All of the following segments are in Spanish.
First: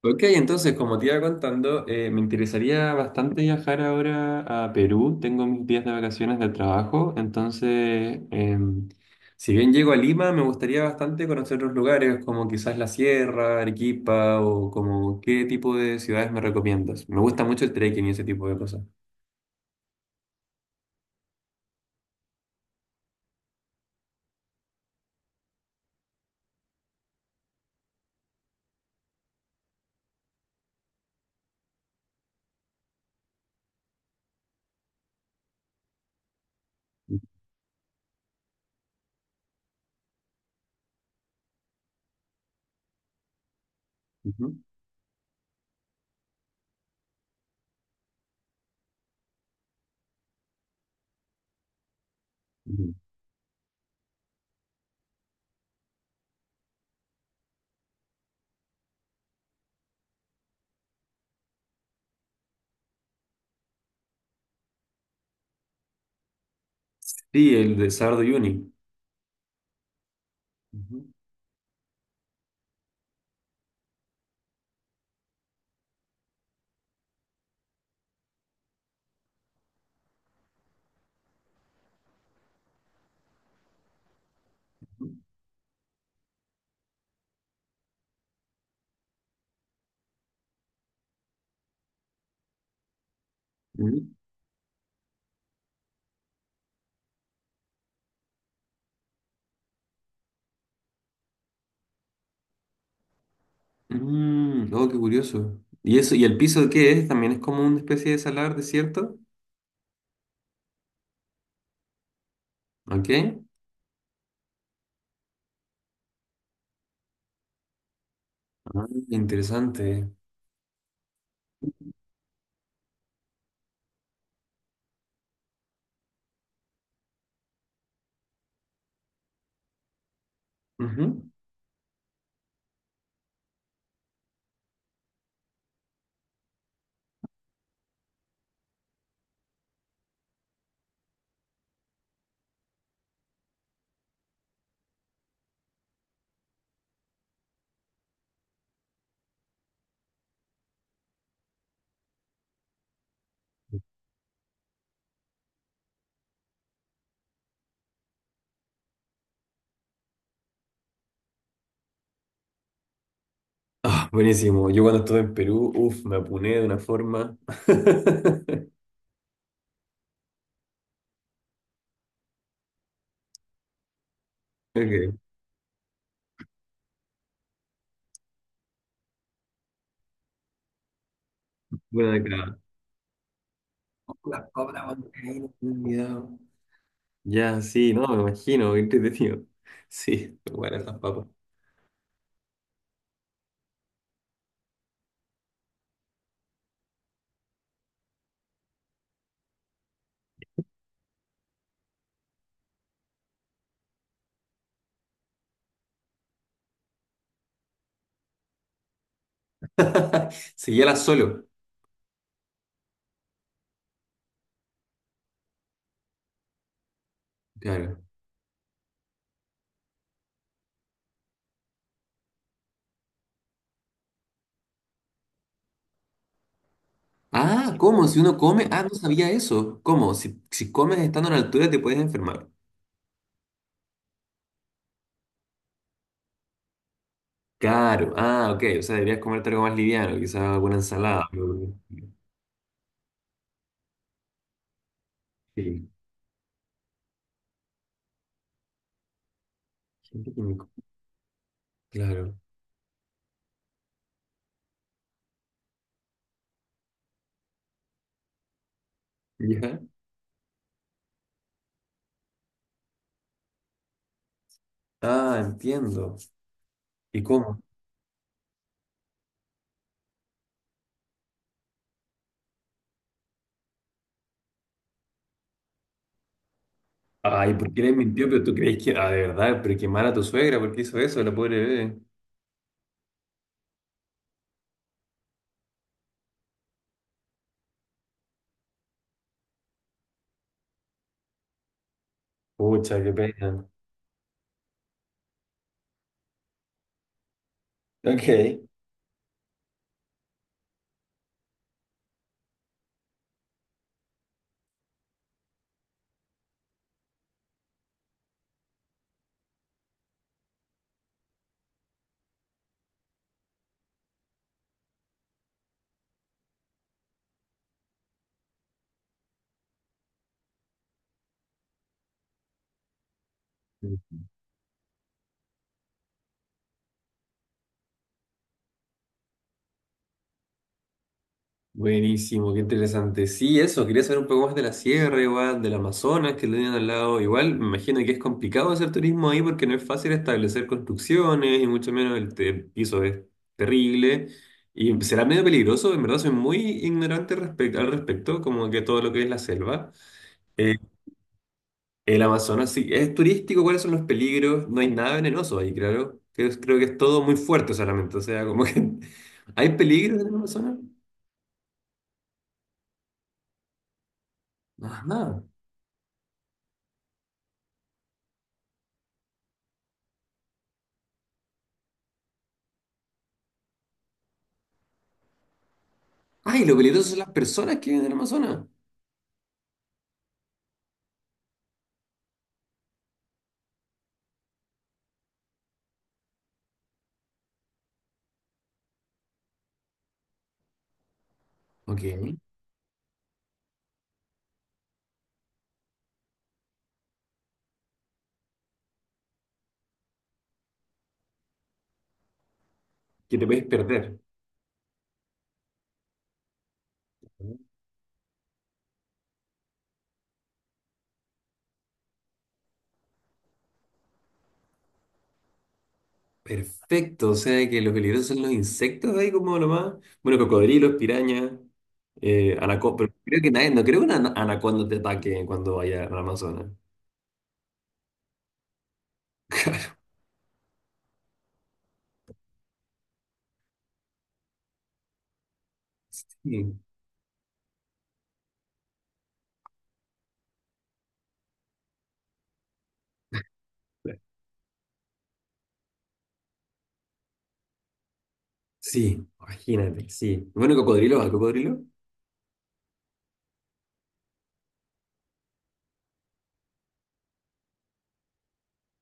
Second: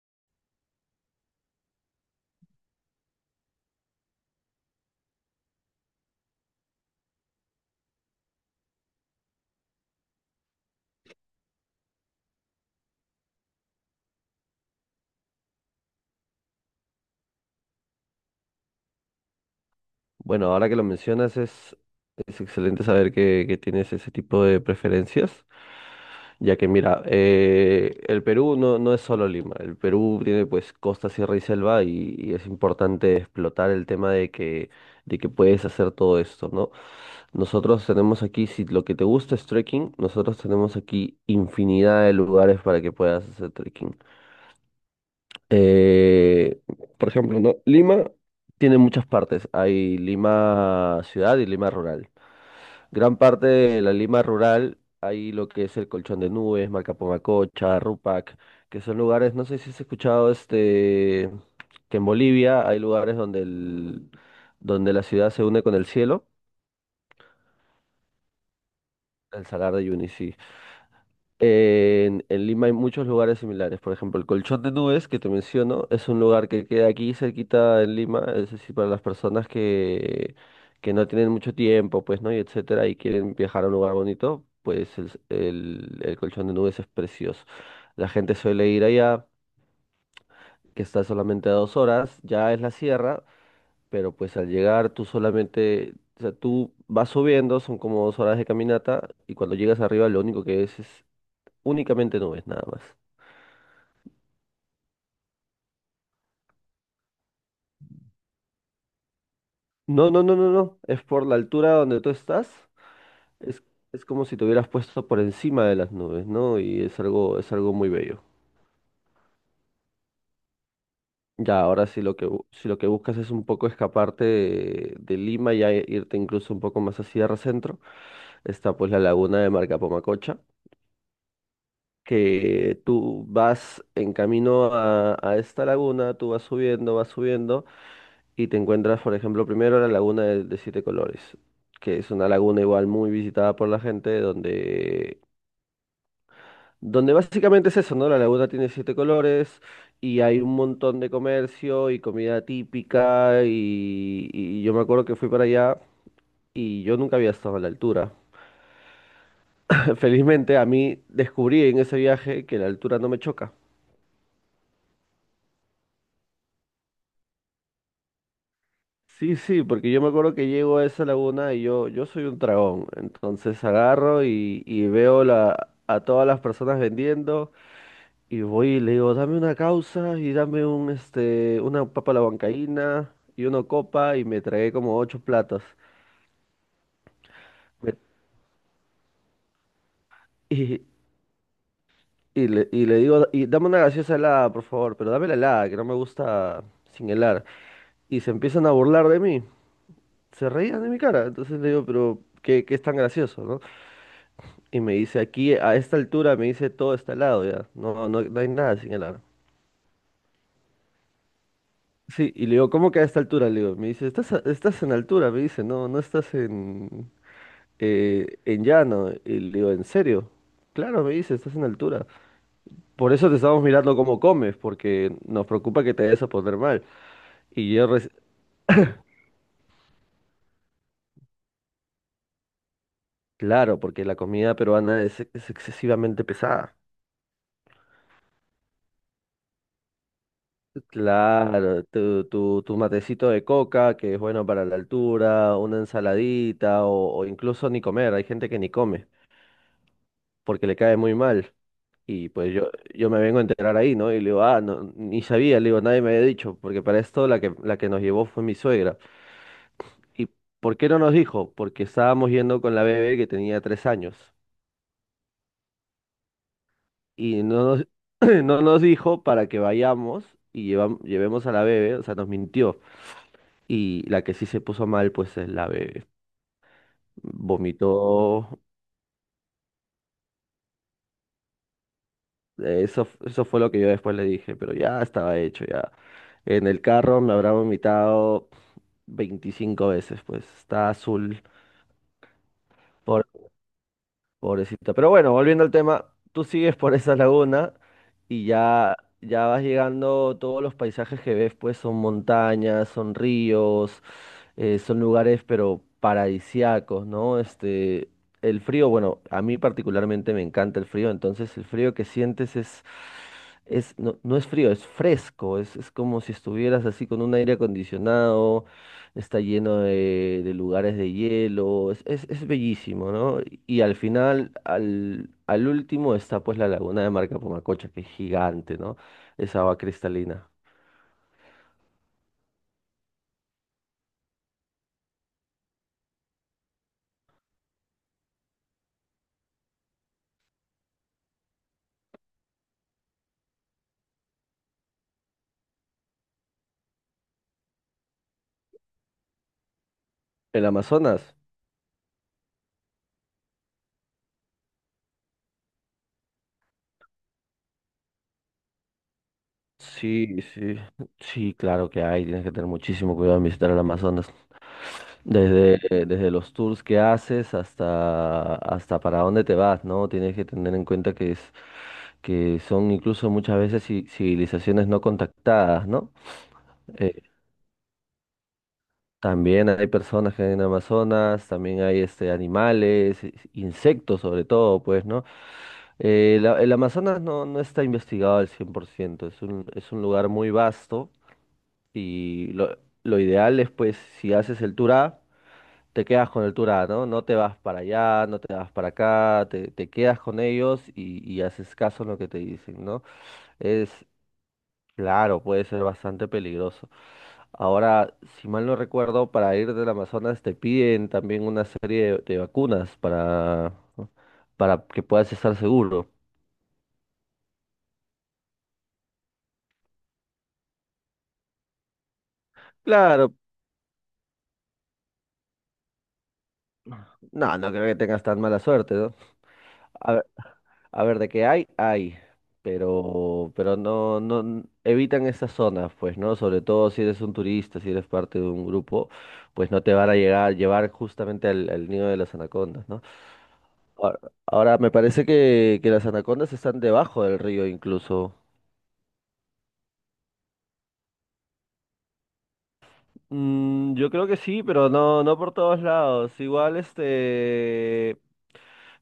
Ok, entonces, como te iba contando, me interesaría bastante viajar ahora a Perú. Tengo mis días de vacaciones del trabajo, entonces, si bien llego a Lima, me gustaría bastante conocer otros lugares, como quizás la Sierra, Arequipa, o como qué tipo de ciudades me recomiendas. Me gusta mucho el trekking y ese tipo de cosas. Bueno, ahora que lo mencionas es excelente saber que tienes ese tipo de preferencias, ya que mira, el Perú no es solo Lima, el Perú tiene pues costa, sierra y selva y es importante explotar el tema de que puedes hacer todo esto, ¿no? Nosotros tenemos aquí, si lo que te gusta es trekking, nosotros tenemos aquí infinidad de lugares para que puedas hacer trekking. Ujú, Eh, por ejemplo, ¿no? Lima tiene muchas partes, hay Lima ciudad y Lima rural. ujú. Gran parte de la Lima rural hay lo que es el Colchón de Nubes, Malcapomacocha, Rupac, que son lugares, no sé si has escuchado este, que en Bolivia hay lugares donde la ciudad se une con el cielo, Sí, el de Sardo Uni. el Salar de Uyuni, sí. Ujú, En Lima hay muchos lugares similares. Por ejemplo, el Colchón de Nubes, que te menciono, es un lugar que queda aquí cerquita en Lima, es decir, para las personas que no tienen mucho tiempo, pues, ¿no? Y etcétera, y quieren viajar a un lugar bonito, pues el Colchón de Nubes es precioso. La gente suele ir allá, que está solamente a 2 horas, ya es la sierra, ujú. pero pues al llegar tú solamente, o sea, tú vas subiendo, son como 2 horas de caminata, y cuando llegas arriba lo único que es únicamente nubes, nada más. Mm, oh, qué curioso. ¿Y eso, y el piso qué es? ¿También es como una especie de salar, desierto? No, no, no, no, no. Es por la altura donde tú estás. ¿Ok? Es, es como si te hubieras puesto por encima de las nubes, ¿no? Y es algo muy bello. Ah, interesante. Ya, ahora sí si lo que buscas es un poco escaparte de Lima y irte incluso un poco más a Sierra Centro, está pues la laguna de Marcapamacocha, Ujú. que tú vas en camino a esta laguna, tú vas subiendo y te encuentras, por ejemplo, primero la laguna de siete colores, que es una laguna igual muy visitada por la gente, donde básicamente es eso, ¿no? La laguna tiene siete colores y hay un montón de comercio y comida típica y yo me acuerdo que fui para allá y yo nunca había estado a la altura. Felizmente a mí descubrí en ese viaje que la altura no me choca. Ah, buenísimo. Yo cuando estuve en Perú, uff, me apuné de una forma. Sí, sí, porque yo me acuerdo que llego a esa laguna y yo soy un dragón, entonces agarro y Ok, veo a todas las personas vendiendo. Y voy y le digo, dame una causa y dame una papa buena a la década. huancaína y una copa y me Las tragué cobras como ocho bancaínas, platos. me he olvidado. Ya, Me- sí, no, me imagino, qué entretenido. Sí, bueno, y, esas papas. y le digo, y dame una gaseosa helada, por favor, pero dame la helada, que no me gusta sin helar. Y se empiezan a burlar de mí, se reían de mi cara. Entonces le digo, pero ¿qué, es tan gracioso, no? Y me dice, aquí a esta altura me dice todo está helado ya, no hay nada sin helar. Seguíala solo. Sí, y le digo, ¿cómo que a esta altura? Le digo, me dice, estás en altura? Me dice, no estás Claro. En llano. Y le digo, ¿en serio? Claro, me dice, estás en altura. Por eso te estamos mirando cómo comes, porque nos preocupa que te vayas a poner mal. Y Ah, yo, ¿cómo? Si uno come. Ah, no sabía eso. ¿Cómo? Si, si comes estando a la altura te puedes enfermar. claro, porque la comida peruana es excesivamente pesada. Claro. Ah, ok. O sea, deberías comerte algo más liviano, quizás alguna ensalada. Algo... Claro, tu matecito de coca, que es bueno para la altura, una Sí. ensaladita o incluso ni comer. Hay gente que ni come, Gente porque químico. le cae muy mal. Y Claro. pues yo me vengo a enterar ahí, ¿no? Y le digo, ah, no, ni sabía, le digo, nadie me había dicho, porque para esto la que nos llevó fue mi suegra. ¿Ya? ¿Y por qué no nos dijo? Porque estábamos yendo con la bebé que tenía 3 años. Ah, entiendo. ¿Y Y cómo? No nos dijo para que vayamos y llevemos a la bebé, o sea, nos mintió. Y la que sí se puso mal, pues es la bebé. Ay, ¿por qué Vomitó, le mintió? Pero tú crees que. Ah, de verdad, pero quemar a tu suegra, ¿por qué hizo eso, la pobre bebé? Eso fue lo que yo después le dije, pero ya estaba hecho, ya. En el carro me habrá vomitado 25 veces, pues está azul, Pucha, qué pobre- pena. pobrecita. Pero bueno, volviendo al tema, tú sigues por esa laguna y Ok. ya, ya vas llegando, todos los paisajes que ves, pues son montañas, son ríos, son lugares, pero paradisíacos, ¿no? El frío, bueno, a mí particularmente me encanta el frío, entonces el frío que sientes es no, no es frío, es fresco, es como si estuvieras así con un aire acondicionado. Está lleno de lugares de hielo, es bellísimo, ¿no? Y al final, al último está pues la laguna de Marca Pumacocha, que es gigante, ¿no? Esa agua cristalina. Buenísimo, qué interesante. Sí, eso, quería saber un poco más de la sierra, igual, del Amazonas que lo tienen al lado. Igual, me imagino que es complicado hacer turismo ahí porque no es fácil establecer construcciones y mucho menos el piso es terrible. Y será medio peligroso, en verdad soy muy ignorante al respecto, como que todo lo que es la selva. ¿El Eh, Amazonas? el Amazonas sí, es turístico, ¿cuáles son los peligros? No hay nada venenoso ahí, claro. Creo que es todo muy fuerte solamente, o sea, como que... ¿Hay peligros en el Sí, Amazonas? sí, sí, claro que hay, tienes que tener muchísimo cuidado en visitar el Amazonas. Ajá. Desde, desde los tours que haces hasta para dónde te vas, ¿no? Tienes que tener en cuenta que son incluso muchas veces civilizaciones no contactadas, ¿no? Ay, lo peligroso son las personas que viven en el Amazonas. También hay personas que hay en Amazonas, también hay animales, insectos sobre todo, pues, ¿no? El Amazonas no está investigado al 100%. Es un lugar muy vasto Ok, y lo ideal es, pues, si haces el tour A, te quedas con el tour A, ¿no? No te vas para allá, no te vas para acá, te quedas con ellos y haces caso en lo que te dicen, ¿no? que te puedes perder. Claro, puede ser bastante peligroso. Ahora, si mal no recuerdo, para ir del Amazonas te piden también una serie de vacunas para que puedas estar seguro. Perfecto, o sea que lo peligroso son los insectos ahí como nomás. Bueno, cocodrilos, pirañas, pero Claro, creo que nadie, no creo que una anaconda te ataque cuando vaya al Amazonas. no creo que tengas tan mala suerte, ¿no? A ver, a ver, de qué hay, hay, pero no, no n- evitan esas zonas, pues, ¿no? Sobre Sí, todo si eres un turista, si eres parte de un grupo, pues no te van a llevar justamente al nido de las anacondas, ¿no? Ahora, ahora, me parece que las anacondas están debajo del río incluso. sí, imagínate, sí. Bueno, cocodrilo, ¿al cocodrilo? Yo creo que sí, pero no por todos lados. Igual,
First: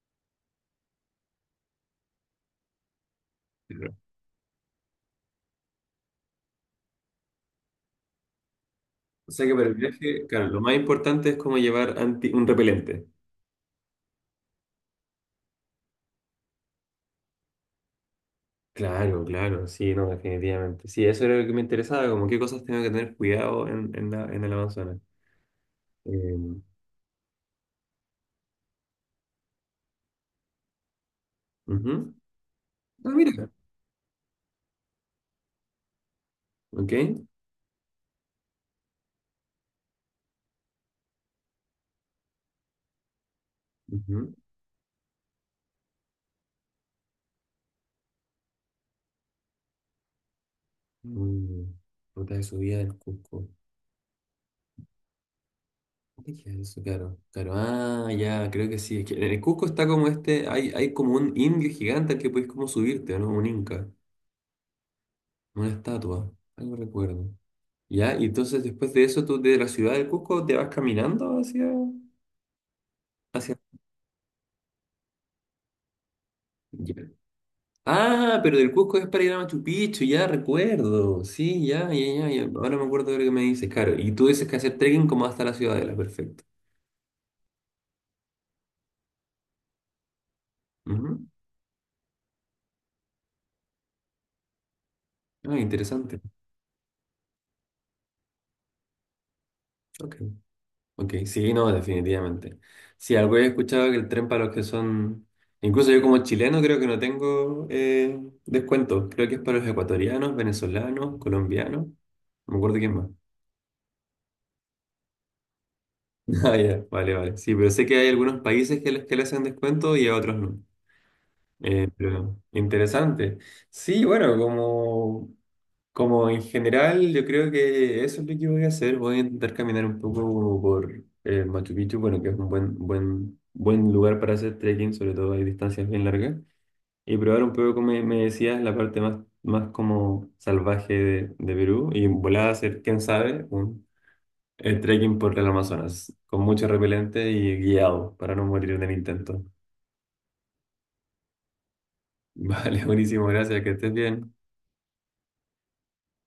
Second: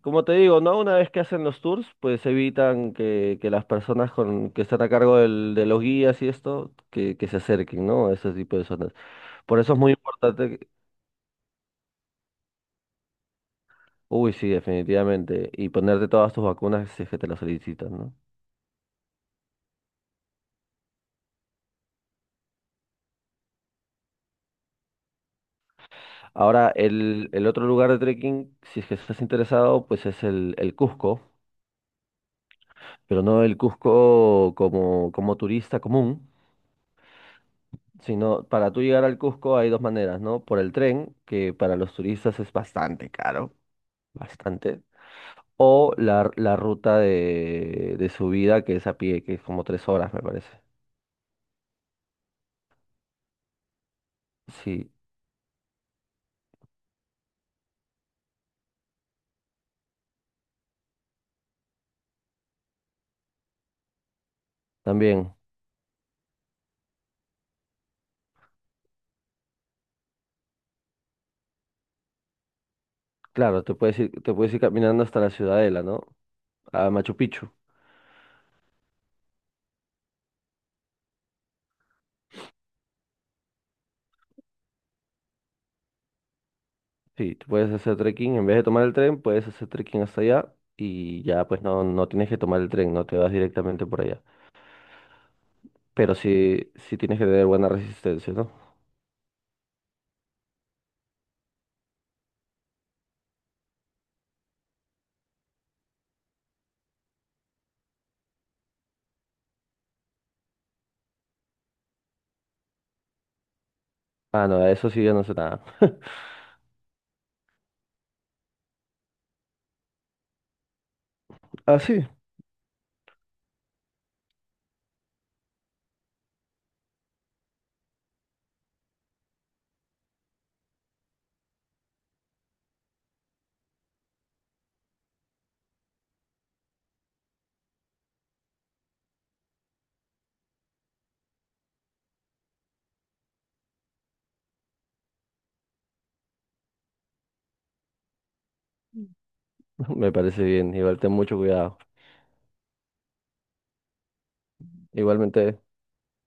como te digo, ¿no? Una vez que hacen los tours, pues evitan que las Pero, personas que están a cargo de los guías y esto, que se acerquen, ¿no? A ese tipo de zonas. o sea que Por para el eso es muy viaje, claro, importante lo que- más importante es como llevar un repelente. Uy, sí, definitivamente. Y ponerte todas tus vacunas si es que te las solicitan, ¿no? Claro, claro, sí, no, definitivamente. Sí, eso era lo que me interesaba, como qué cosas tengo que tener cuidado en la, en el Amazonas. Eh, Ahora, el otro lugar de trekking, si es que estás interesado, pues es el Cusco, ujú. Ah, pero no mira, el Cusco como, como turista común, ok. sino para tú llegar al Cusco hay dos maneras, ¿no? Por el tren, que para los turistas es bastante caro, Ujú. bastante, o la ruta de subida que es a pie, que es como 3 horas, me parece. Mm, ruta de subida del Cusco. Sí, ¿Qué es eso? Claro, claro. Ah, ya, creo que sí. Es que en el Cusco está como este, hay como un indio gigante al que puedes como subirte, ¿o no? Un inca, también, una estatua, algo recuerdo. Ya, y entonces después de eso tú de la ciudad del Cusco te vas caminando hacia... hacia... claro, te puedes ir caminando hasta la Ciudadela, ¿no? A Ya. Machu Picchu. Ah, pero del Cusco es para ir a Machu Picchu, ya recuerdo. Sí, ya, ya, ya, ya. Ahora me acuerdo de lo que me dices, claro. Y tú dices que hacer trekking como hasta la ciudadela, perfecto. Sí, tú puedes hacer trekking, en vez de tomar el tren, puedes hacer trekking hasta allá y Ujú. ya pues no tienes que tomar el tren, no te vas directamente por allá. Ah, Pero interesante. sí, sí tienes que tener buena resistencia, ¿no? Ok. Ok, sí, no, definitivamente. Sí, algo he escuchado que el tren para los que son. Incluso yo como chileno creo que no tengo descuento. Creo que es para los ecuatorianos, venezolanos, colombianos. No me acuerdo quién más. Ah, no, a eso sí ya no sé nada. Ah, ya, vale, vale. Sí, pero sé que hay algunos países que les, que le hacen descuento y a otros no. Ah, sí, Pero interesante. Sí, bueno, como en general, yo creo que eso es lo que voy a hacer. Voy a intentar caminar un poco por Machu Picchu, bueno, que es un buen, buen, buen lugar para hacer trekking, sobre todo hay distancias bien largas. Y probar un poco, me decías, la parte más, más como salvaje de Perú. Y volar a hacer, quién sabe, un trekking por el Amazonas, con mucho repelente y guiado, para no morir en el intento. me parece bien. Igual ten mucho cuidado. Vale, buenísimo, gracias, que estés bien. Igualmente.